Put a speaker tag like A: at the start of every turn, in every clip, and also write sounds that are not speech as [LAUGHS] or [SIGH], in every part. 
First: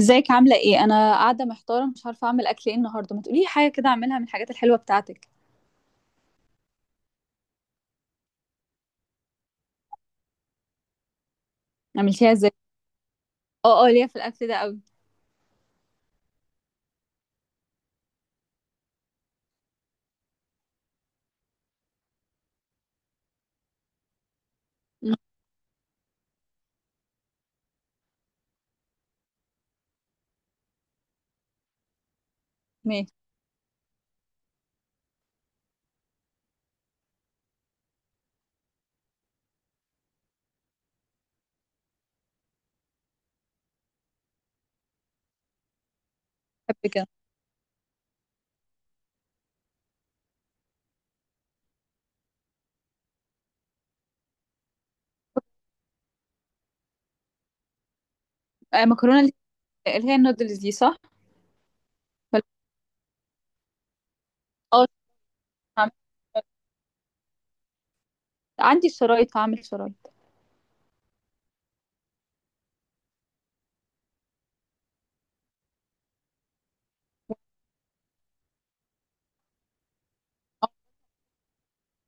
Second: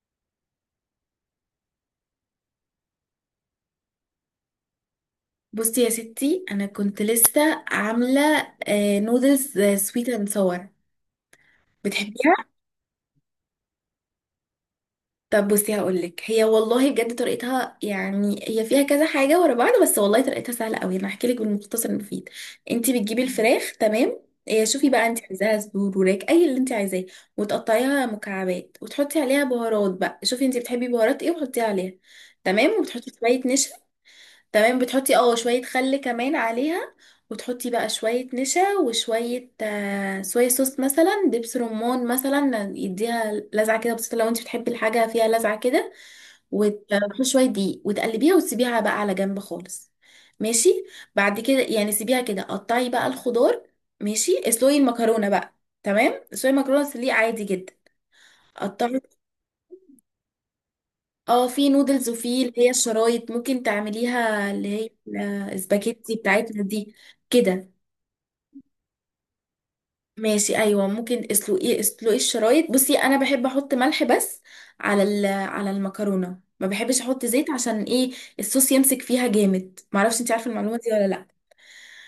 A: ازيك عاملة ايه؟ أنا قاعدة محتارة، مش عارفة أعمل أكل ايه النهاردة. ما تقولي لي حاجة كده أعملها من الحاجات الحلوة بتاعتك.
B: بصي يا ستي، انا كنت لسه عامله نودلز سويت اند صور.
A: عملتيها
B: بتحبيها؟
A: ازاي؟ اه اه، ليا في الأكل ده قوي.
B: طب بصي هقولك، هي والله بجد طريقتها، يعني هي فيها كذا حاجه ورا بعض، بس والله طريقتها سهله قوي. انا هحكي لك بالمختصر المفيد. انت بتجيبي الفراخ. تمام. شوفي بقى،
A: مم،
B: انت عايزاها صدور، وراك، اي اللي انت عايزاه. وتقطعيها مكعبات وتحطي عليها بهارات. بقى شوفي انت بتحبي بهارات ايه وحطيها عليها. تمام. وبتحطي
A: ماشي.
B: شويه نشا. تمام. بتحطي شوية خل كمان عليها. وتحطي بقى شوية نشا وشوية صويا صوص، مثلا دبس رمان، مثلا يديها لذعة كده بسيطة لو انت بتحبي الحاجة فيها لذعة كده.
A: بحب كده.
B: وتحطي شوية دقيق وتقلبيها وتسيبيها بقى على جنب خالص. ماشي. بعد كده يعني سيبيها كده. قطعي بقى الخضار. ماشي. اسلقي المكرونة بقى. تمام. اسلقي المكرونة سليق عادي جدا. قطعي.
A: مكرونة اللي هي النودلز دي صح؟
B: اه، في نودلز، وفي
A: ولا-
B: اللي هي الشرايط ممكن تعمليها، اللي
A: اه.
B: هي
A: عم-
B: الاسباجيتي بتاعتنا دي كده.
A: عندي الشرايط، هعمل شرايط.
B: ماشي، ايوه. ممكن اسلقي الشرايط. بصي انا بحب احط ملح بس على المكرونه، ما بحبش احط زيت. عشان ايه؟ الصوص يمسك فيها جامد. معرفش انت عارفه
A: اه،
B: المعلومه دي ولا لا.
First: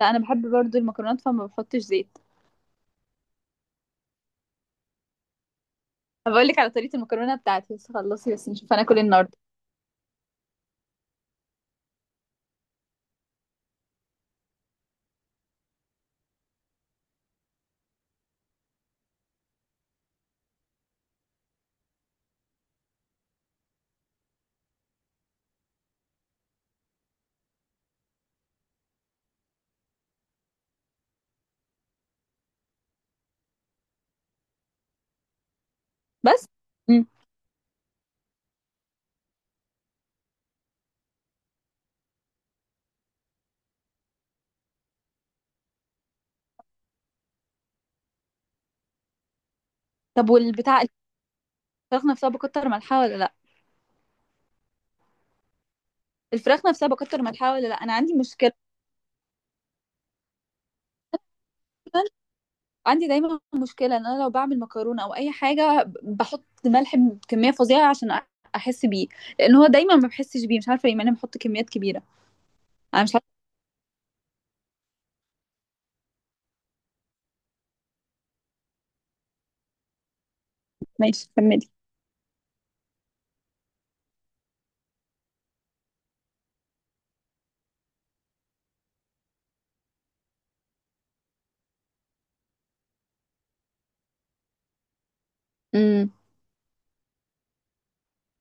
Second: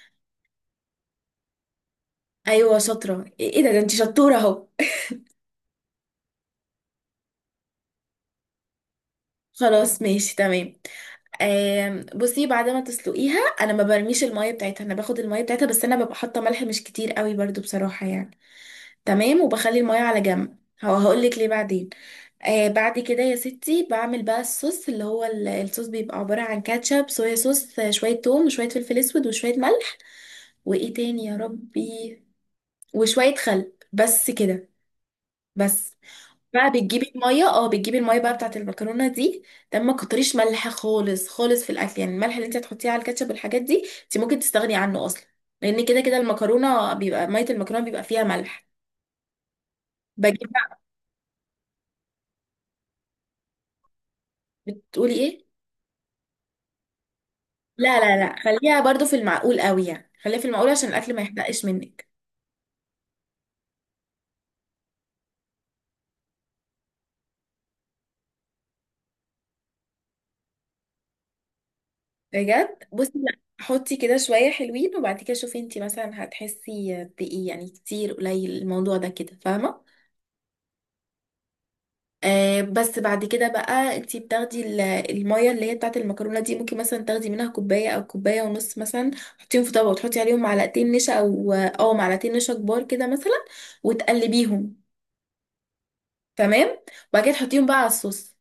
A: لا أنا بحب برضو المكرونات فما بحطش زيت.
B: ايوه شاطره. ايه؟ إيه ده انت شطوره اهو.
A: هبقول لك على طريقة المكرونة بتاعتي، بس خلصي بس نشوف هناكل ايه النهاردة.
B: [LAUGHS] خلاص، ماشي، تمام. بصي، بعد ما تسلقيها انا ما برميش الميه بتاعتها، انا باخد الميه بتاعتها، بس انا ببقى حاطه ملح مش كتير قوي برضو بصراحه يعني. تمام. وبخلي الميه على جنب. هو هقولك ليه بعدين. بعد كده يا ستي بعمل بقى الصوص، اللي هو الصوص بيبقى عباره عن كاتشب، صويا صوص، شويه توم، وشويه فلفل اسود، وشويه ملح، وايه تاني يا ربي، وشويه خل، بس كده، بس.
A: بس.
B: بقى
A: مم.
B: بتجيبي الميه بقى بتاعت المكرونه دي. تمام. ما كتريش ملح خالص خالص في الاكل، يعني الملح اللي انت هتحطيه على الكاتشب والحاجات دي انت ممكن تستغني عنه اصلا. لان كده كده المكرونه بيبقى ميه المكرونه بيبقى فيها ملح.
A: طب
B: بجيب بقى.
A: والبتاع الفراخ نفسها بكتر ملحها ولا لأ؟
B: بتقولي ايه؟
A: الفراخ نفسها بكتر ملحها ولا لأ؟ أنا
B: لا،
A: عندي
B: لا، لا،
A: مشكلة.
B: خليها برضو في المعقول قوي، يعني خليها في المعقول عشان الاكل ما يحرقش منك.
A: عندي دايما مشكلة ان انا لو بعمل مكرونة او اي حاجة بحط ملح بكمية فظيعة عشان احس بيه. لان هو دايما ما بحسش بيه، مش عارفة ليه مع اني بحط كميات كبيرة.
B: بجد.
A: انا
B: بصي
A: مش عارفة.
B: لا، حطي كده شويه حلوين وبعد كده شوفي انت مثلا هتحسي بايه، يعني كتير قليل، الموضوع ده كده، فاهمه؟
A: ماشي، كملي.
B: بس بعد كده بقى انتي بتاخدي المية اللي هي بتاعت المكرونة دي، ممكن مثلا تاخدي منها كوباية او كوباية ونص، مثلا تحطيهم في طبق وتحطي عليهم معلقتين نشا او معلقتين نشا كبار كده مثلا، وتقلبيهم.
A: امم.
B: تمام. وبعد كده تحطيهم بقى على الصوص.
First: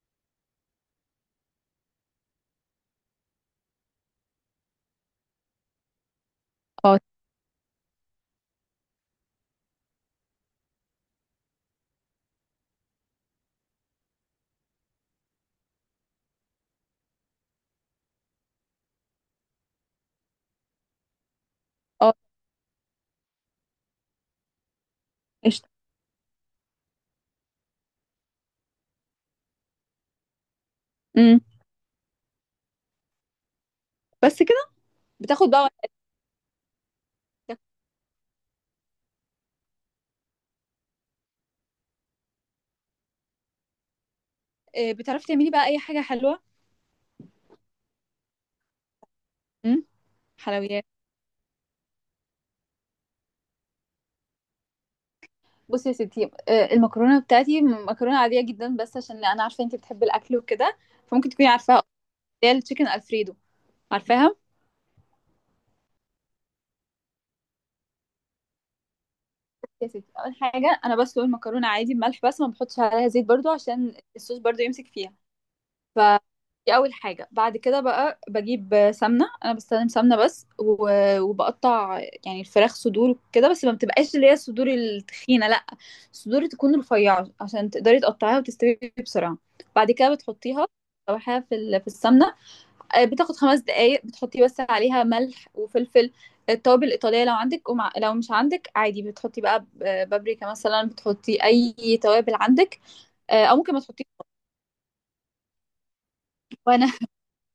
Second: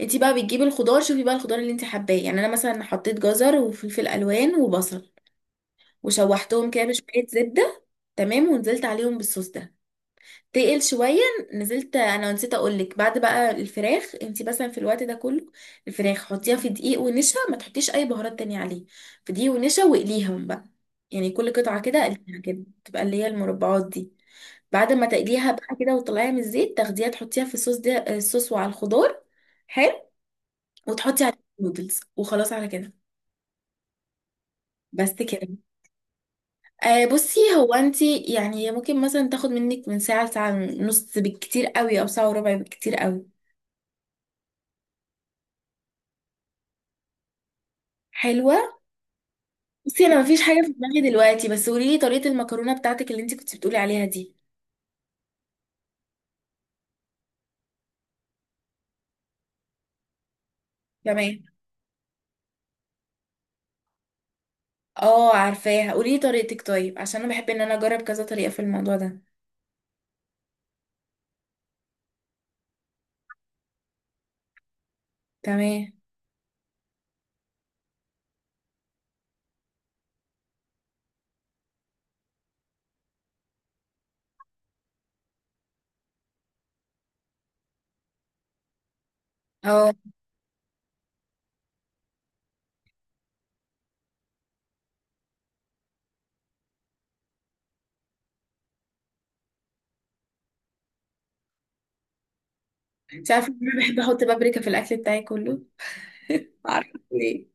B: انتي بقى بتجيبي الخضار، شوفي بقى الخضار اللي انتي حباه. يعني انا مثلا حطيت جزر وفلفل الوان وبصل وشوحتهم كده
A: اه.
B: بشوية زبدة. تمام. ونزلت عليهم بالصوص ده. تقل شوية. نزلت. انا نسيت اقولك، بعد بقى الفراخ انتي مثلا في الوقت ده كله الفراخ حطيها في دقيق ونشا، ما تحطيش اي بهارات تانية عليه، في دقيق ونشا، واقليهم بقى. يعني كل قطعة كده
A: اه.
B: قليها كده، تبقى اللي هي المربعات دي. بعد ما تقليها
A: قشطة.
B: بقى كده وتطلعيها من الزيت، تاخديها تحطيها في الصوص ده، الصوص وعلى الخضار. حلو. وتحطي عليه
A: امم.
B: النودلز وخلاص على كده.
A: بس كده.
B: بس كده.
A: بتاخد بقى
B: بصي
A: وقتك.
B: هو انتي يعني ممكن مثلا تاخد منك من ساعة لساعة ونص بالكتير قوي، او ساعة وربع بالكتير قوي.
A: بتعرفي تعملي بقى اي حاجة حلوة؟
B: حلوة.
A: امم.
B: بصي انا مفيش حاجه في
A: حلويات.
B: دماغي دلوقتي، بس قولي لي طريقه المكرونه بتاعتك اللي انت كنت بتقولي عليها دي.
A: بصي يا ستي، المكرونة بتاعتي مكرونة عادية جدا، بس عشان انا عارفة انت بتحبي الاكل وكده فممكن
B: تمام.
A: تكوني عارفاها، اللي هي التشيكن الفريدو. عارفاها.
B: اه عارفاها، قولي لي طريقتك طيب، عشان انا بحب ان انا اجرب كذا طريقه في الموضوع ده.
A: يا ستي، اول حاجه انا بسلق المكرونه عادي بملح بس، ما بحطش عليها زيت برضو عشان الصوص برضو يمسك فيها.
B: تمام.
A: ف، دي اول حاجه. بعد كده بقى بجيب سمنه، انا بستخدم سمنه بس، وبقطع يعني الفراخ، صدور كده بس ما بتبقاش اللي هي الصدور التخينه، لا. الصدور تكون رفيعه عشان تقدري تقطعيها وتستوي بسرعه. بعد
B: اه،
A: كده بتحطيها، بتشوحيها في في السمنه. بتاخد 5 دقايق. بتحطي بس عليها ملح وفلفل، التوابل الإيطالية لو عندك، ومع لو مش عندك عادي بتحطي بقى بابريكا مثلا، بتحطي أي توابل عندك.
B: انت عارفه
A: أو
B: ان
A: ممكن
B: انا
A: ما
B: بحب
A: تحطيش.
B: احط بابريكا في الاكل بتاعي كله؟
A: وأنا
B: عارفه
A: [LAUGHS]
B: ليه؟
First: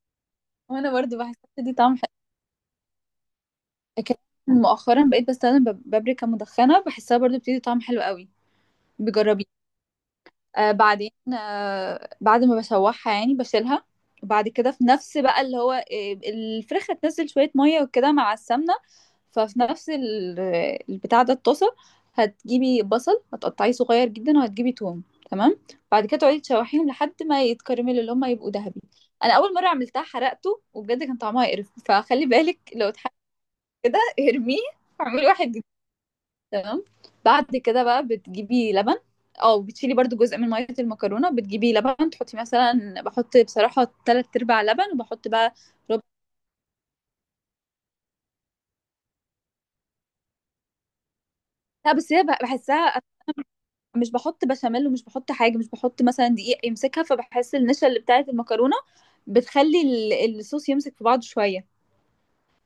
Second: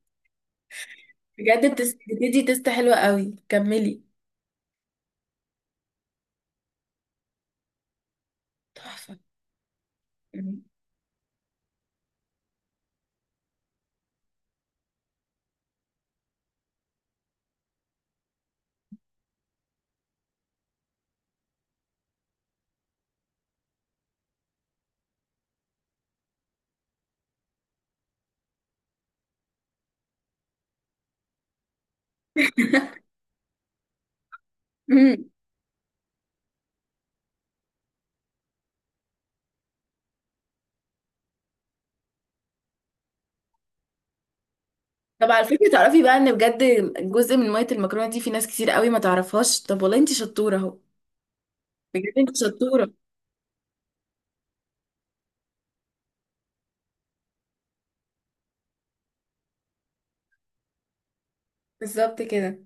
A: وأنا برضو بحس
B: بجد
A: دي طعم حلو.
B: بتدي تيست حلوه قوي. كملي.
A: لكن مؤخرا بقيت بستخدم بابريكا مدخنة، بحسها برضو بتدي طعم حلو قوي.
B: تحفه.
A: بجربي. بعدين، بعد ما بشوحها يعني بشيلها. وبعد كده في نفس بقى اللي هو، الفراخ هتنزل شوية مية وكده مع السمنة. ففي نفس البتاع ده، الطاسة. هتجيبي بصل هتقطعيه صغير جدا، وهتجيبي توم. تمام. بعد كده تقعدي تشوحيهم لحد ما يتكرملوا اللي هما يبقوا ذهبي. انا اول مرة عملتها حرقته وبجد كان طعمها يقرف، فخلي بالك لو اتحرق كده ارميه
B: أمم.
A: واعملي واحد. تمام. بعد كده بقى بتجيبي لبن، او بتشيلي برضو جزء من ميه المكرونه، بتجيبي لبن تحطي مثلا، بحط بصراحه تلات ارباع لبن وبحط
B: طب على
A: بقى
B: فكره
A: ربع.
B: تعرفي بقى، ان بجد جزء من ميه المكرونه دي في ناس كتير قوي ما تعرفهاش. طب والله انت شطوره اهو.
A: لا،
B: بجد
A: بس هي
B: انت شطوره.
A: بحسها، مش بحط بشاميل ومش بحط حاجه، مش بحط مثلا دقيق يمسكها، فبحس النشا اللي بتاعت المكرونه بتخلي الصوص يمسك في بعضه شويه.
B: بالظبط كده.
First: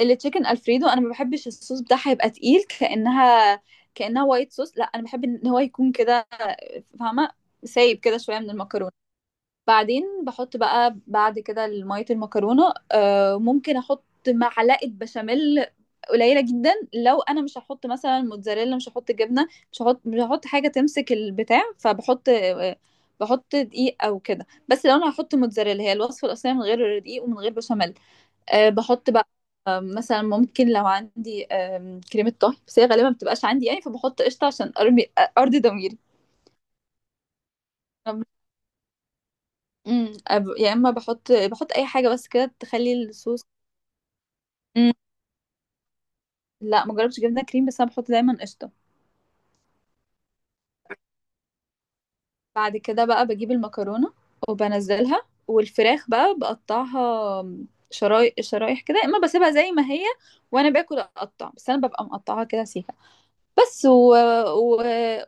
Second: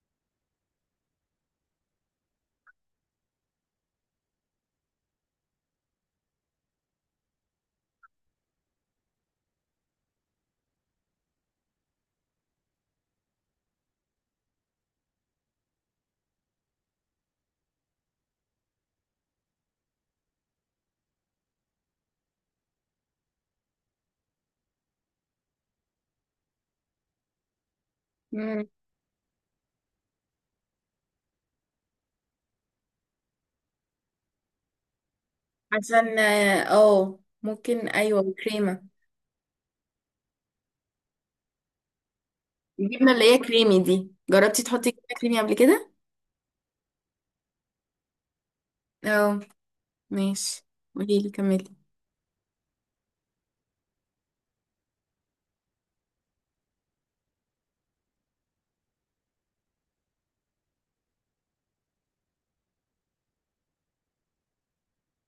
A: التشيكن الفريدو انا ما بحبش الصوص بتاعها يبقى تقيل كانها، كانها وايت صوص. لا، انا بحب ان هو يكون كده، فاهمه؟ سايب كده شويه من المكرونه. بعدين بحط بقى، بعد كده ميه المكرونه، ممكن احط معلقه بشاميل قليله جدا لو انا مش هحط مثلا موتزاريلا، مش هحط جبنه، مش هحط مش هحط حاجه تمسك البتاع، فبحط بحط دقيق او كده بس. لو انا هحط موتزاريلا هي الوصفه الاصليه من غير دقيق ومن غير بشاميل. بحط بقى، مثلا ممكن لو عندي، كريمه طهي. بس هي غالبا ما بتبقاش عندي يعني، فبحط قشطه عشان ارمي، ارضي ضميري.
B: عشان ممكن، ايوه كريمه.
A: امم، يا اما بحط، اي حاجه بس كده تخلي
B: الجبنه اللي هي
A: الصوص.
B: كريمي دي، جربتي تحطي
A: امم،
B: جبنه كريمي قبل كده؟
A: لا ما جربتش جبنه كريم، بس انا بحط دايما قشطه.
B: اه، ماشي. قولي لي، كملي.
A: بعد كده بقى بجيب المكرونه وبنزلها، والفراخ بقى بقطعها شرايح شرايح كده، يا اما بسيبها زي ما هي وانا باكل اقطع، بس انا ببقى مقطعها كده سيكه بس. و...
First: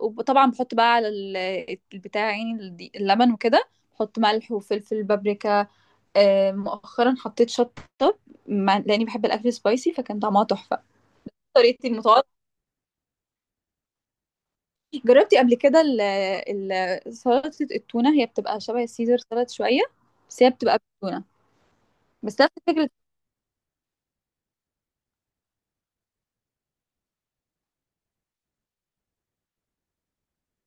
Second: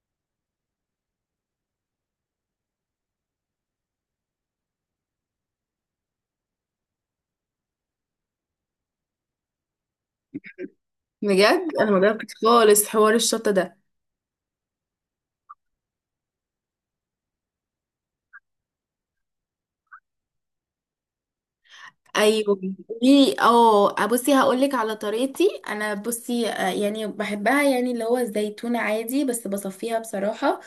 A: وطبعا بحط بقى على البتاع يعني، اللبن وكده، بحط ملح وفلفل بابريكا. مؤخرا حطيت شطه، لاني بحب الاكل سبايسي، فكان طعمها تحفه.
B: بجد
A: طريقتي
B: انا ما
A: المتواضعة.
B: جربتش خالص حوار الشطه ده.
A: جربتي قبل كده ال سلطة التونة؟ هي بتبقى شبه السيزر سلطة شوية، بس هي بتبقى بالتونة، بس
B: ايوه.
A: نفس فكرة.
B: قولي. اه بصي هقول لك على طريقتي. انا بصي، يعني بحبها، يعني اللي هو الزيتون عادي بس بصفيها بصراحه.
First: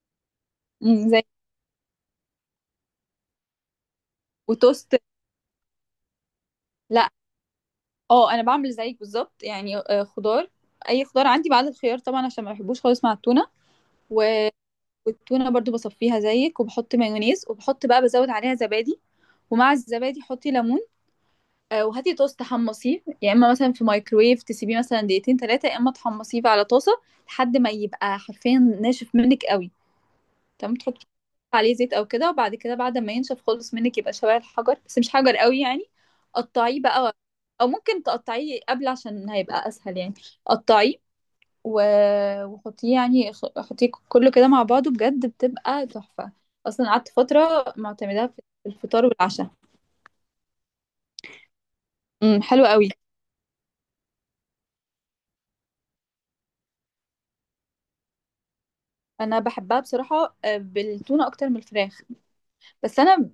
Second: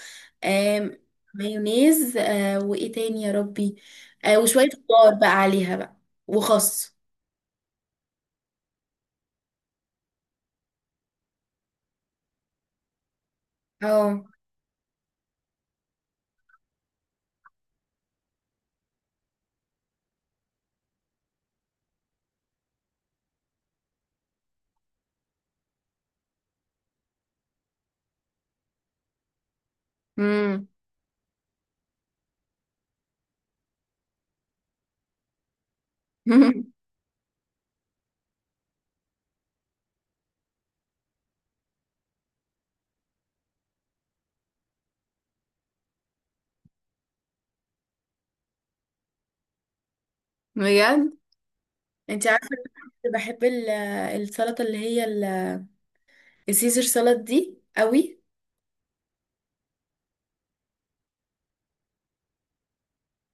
B: آم،
A: مم، زي.
B: مايونيز، وايه تاني يا ربي، وشويه
A: وتوست.
B: خضار بقى عليها بقى، وخس.
A: لا. اه، انا بعمل زيك بالظبط يعني، خضار، اي خضار عندي، بعد الخيار طبعا عشان ما بحبوش خالص مع التونة.
B: اه،
A: و- والتونة برضو بصفيها زيك، وبحط مايونيز، وبحط بقى بزود عليها زبادي. ومع الزبادي حطي ليمون. وهاتي طاسة تحمصيه، يا اما مثلا في مايكرويف تسيبيه مثلا دقيقتين 3، يا اما تحمصيه على طاسة لحد ما يبقى حرفيا ناشف منك قوي.
B: امم.
A: تمام، تحطي عليه زيت او كده، وبعد كده بعد ما ينشف خالص منك يبقى شبه الحجر، بس مش حجر قوي يعني.
B: [LAUGHS]
A: قطعيه بقى، او ممكن تقطعيه قبل عشان هيبقى اسهل يعني. قطعيه، و... وحطيه يعني، حطيه كله كده مع بعضه، بجد بتبقى تحفة، اصلا قعدت فترة معتمداها في الفطار والعشاء.
B: بجد، انت
A: امم.
B: عارفه،
A: حلو قوي.
B: كنت بحب السلطه اللي هي السيزر سلطه دي قوي.
A: انا بحبها بصراحه، بالتونه اكتر من الفراخ، بس انا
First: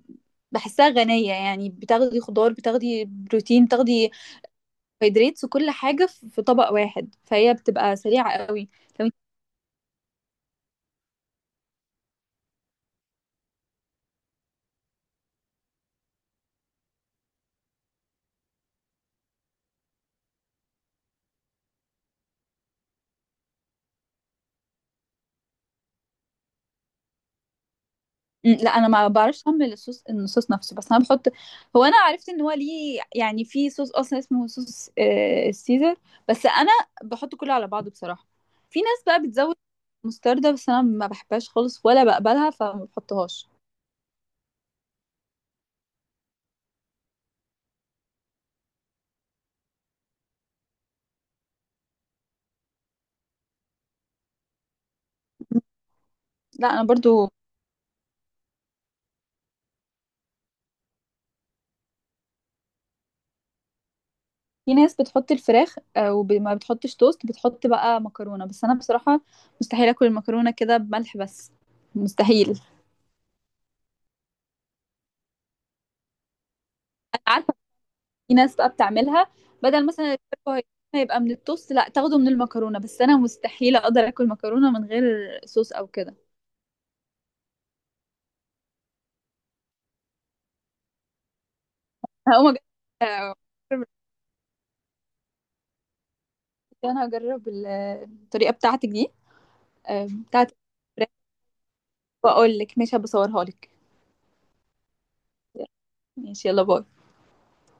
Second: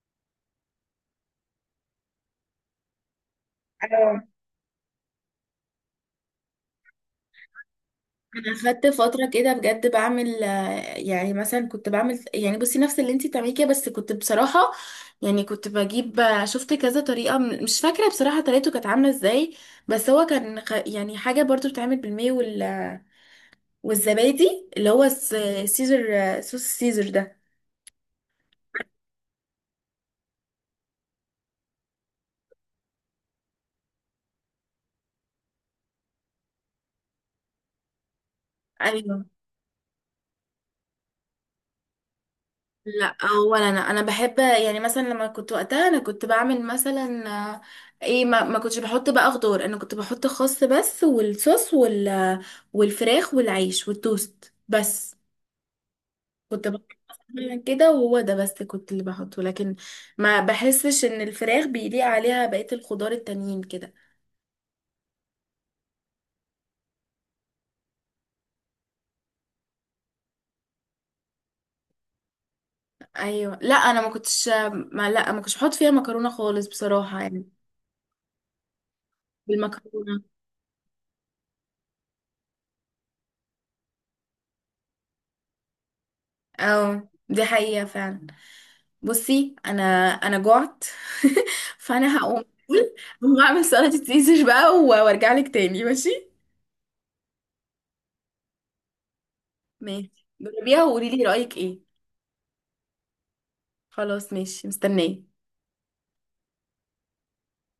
A: بحسها غنيه يعني، بتاخدي خضار، بتاخدي بروتين، بتاخدي
B: اه،
A: هيدريتس، وكل حاجه في طبق واحد، فهي بتبقى سريعه
B: انا
A: قوي.
B: خدت
A: لو انت-
B: فتره كده بجد بعمل، يعني مثلا كنت بعمل، يعني بصي نفس اللي انت بتعمليه كده بس كنت بصراحه يعني كنت بجيب شفت كذا طريقه، مش فاكره بصراحه طريقته كانت عامله ازاي. بس هو كان يعني حاجه برضو بتتعمل بالماء والزبادي اللي هو سيزر، صوص السيزر ده.
A: لا، انا ما بعرفش اعمل الصوص، الصوص نفسه، بس انا بحط، هو انا عرفت ان هو ليه يعني في صوص اصلا اسمه صوص السيزر. بس انا بحط كله على بعضه بصراحه. في ناس
B: ايوه
A: بقى بتزود مستردة، بس انا ما بحبهاش خالص ولا بقبلها فما
B: لا.
A: بحطهاش.
B: اولا انا بحب، يعني مثلا لما كنت وقتها انا كنت بعمل مثلا آه، ايه، ما كنتش بحط بقى خضار، انا كنت بحط خس بس والصوص والفراخ والعيش والتوست بس كنت
A: لا، انا
B: بحط.
A: برضو.
B: مثلاً كده، وهو ده بس كنت اللي بحطه، لكن ما بحسش ان الفراخ بيليق عليها بقية الخضار التانيين كده.
A: في ناس بتحط الفراخ، وما بتحطش توست، بتحط بقى مكرونة بس. أنا بصراحة مستحيل أكل المكرونة كده بملح بس، مستحيل. أنا
B: ايوه لا. انا ما كنتش بحط فيها مكرونة خالص بصراحة يعني.
A: عارفة. في ناس بقى بتعملها بدل مثلا
B: بالمكرونة.
A: الفراخ، هيبقى من التوست، لا تاخده من المكرونة. بس أنا مستحيل أقدر أكل مكرونة من غير صوص أو كده.
B: اه، دي حقيقة فعلا. بصي انا جعت. [LAUGHS] فانا هقوم
A: هقوم.
B: اقول هقوم اعمل
A: أجرب.
B: سلطه سيزر بقى وارجع لك تاني، ماشي؟
A: أنا هجرب الطريقة بتاعتك دي،
B: ماشي.
A: بتاعت
B: جربيها وقولي
A: الفراخ.
B: لي رايك ايه.
A: وأقول لك. ماشي، هبصورها لك.
B: خلاص، ماشي، مستنيه.
A: ماشي، يلا باي.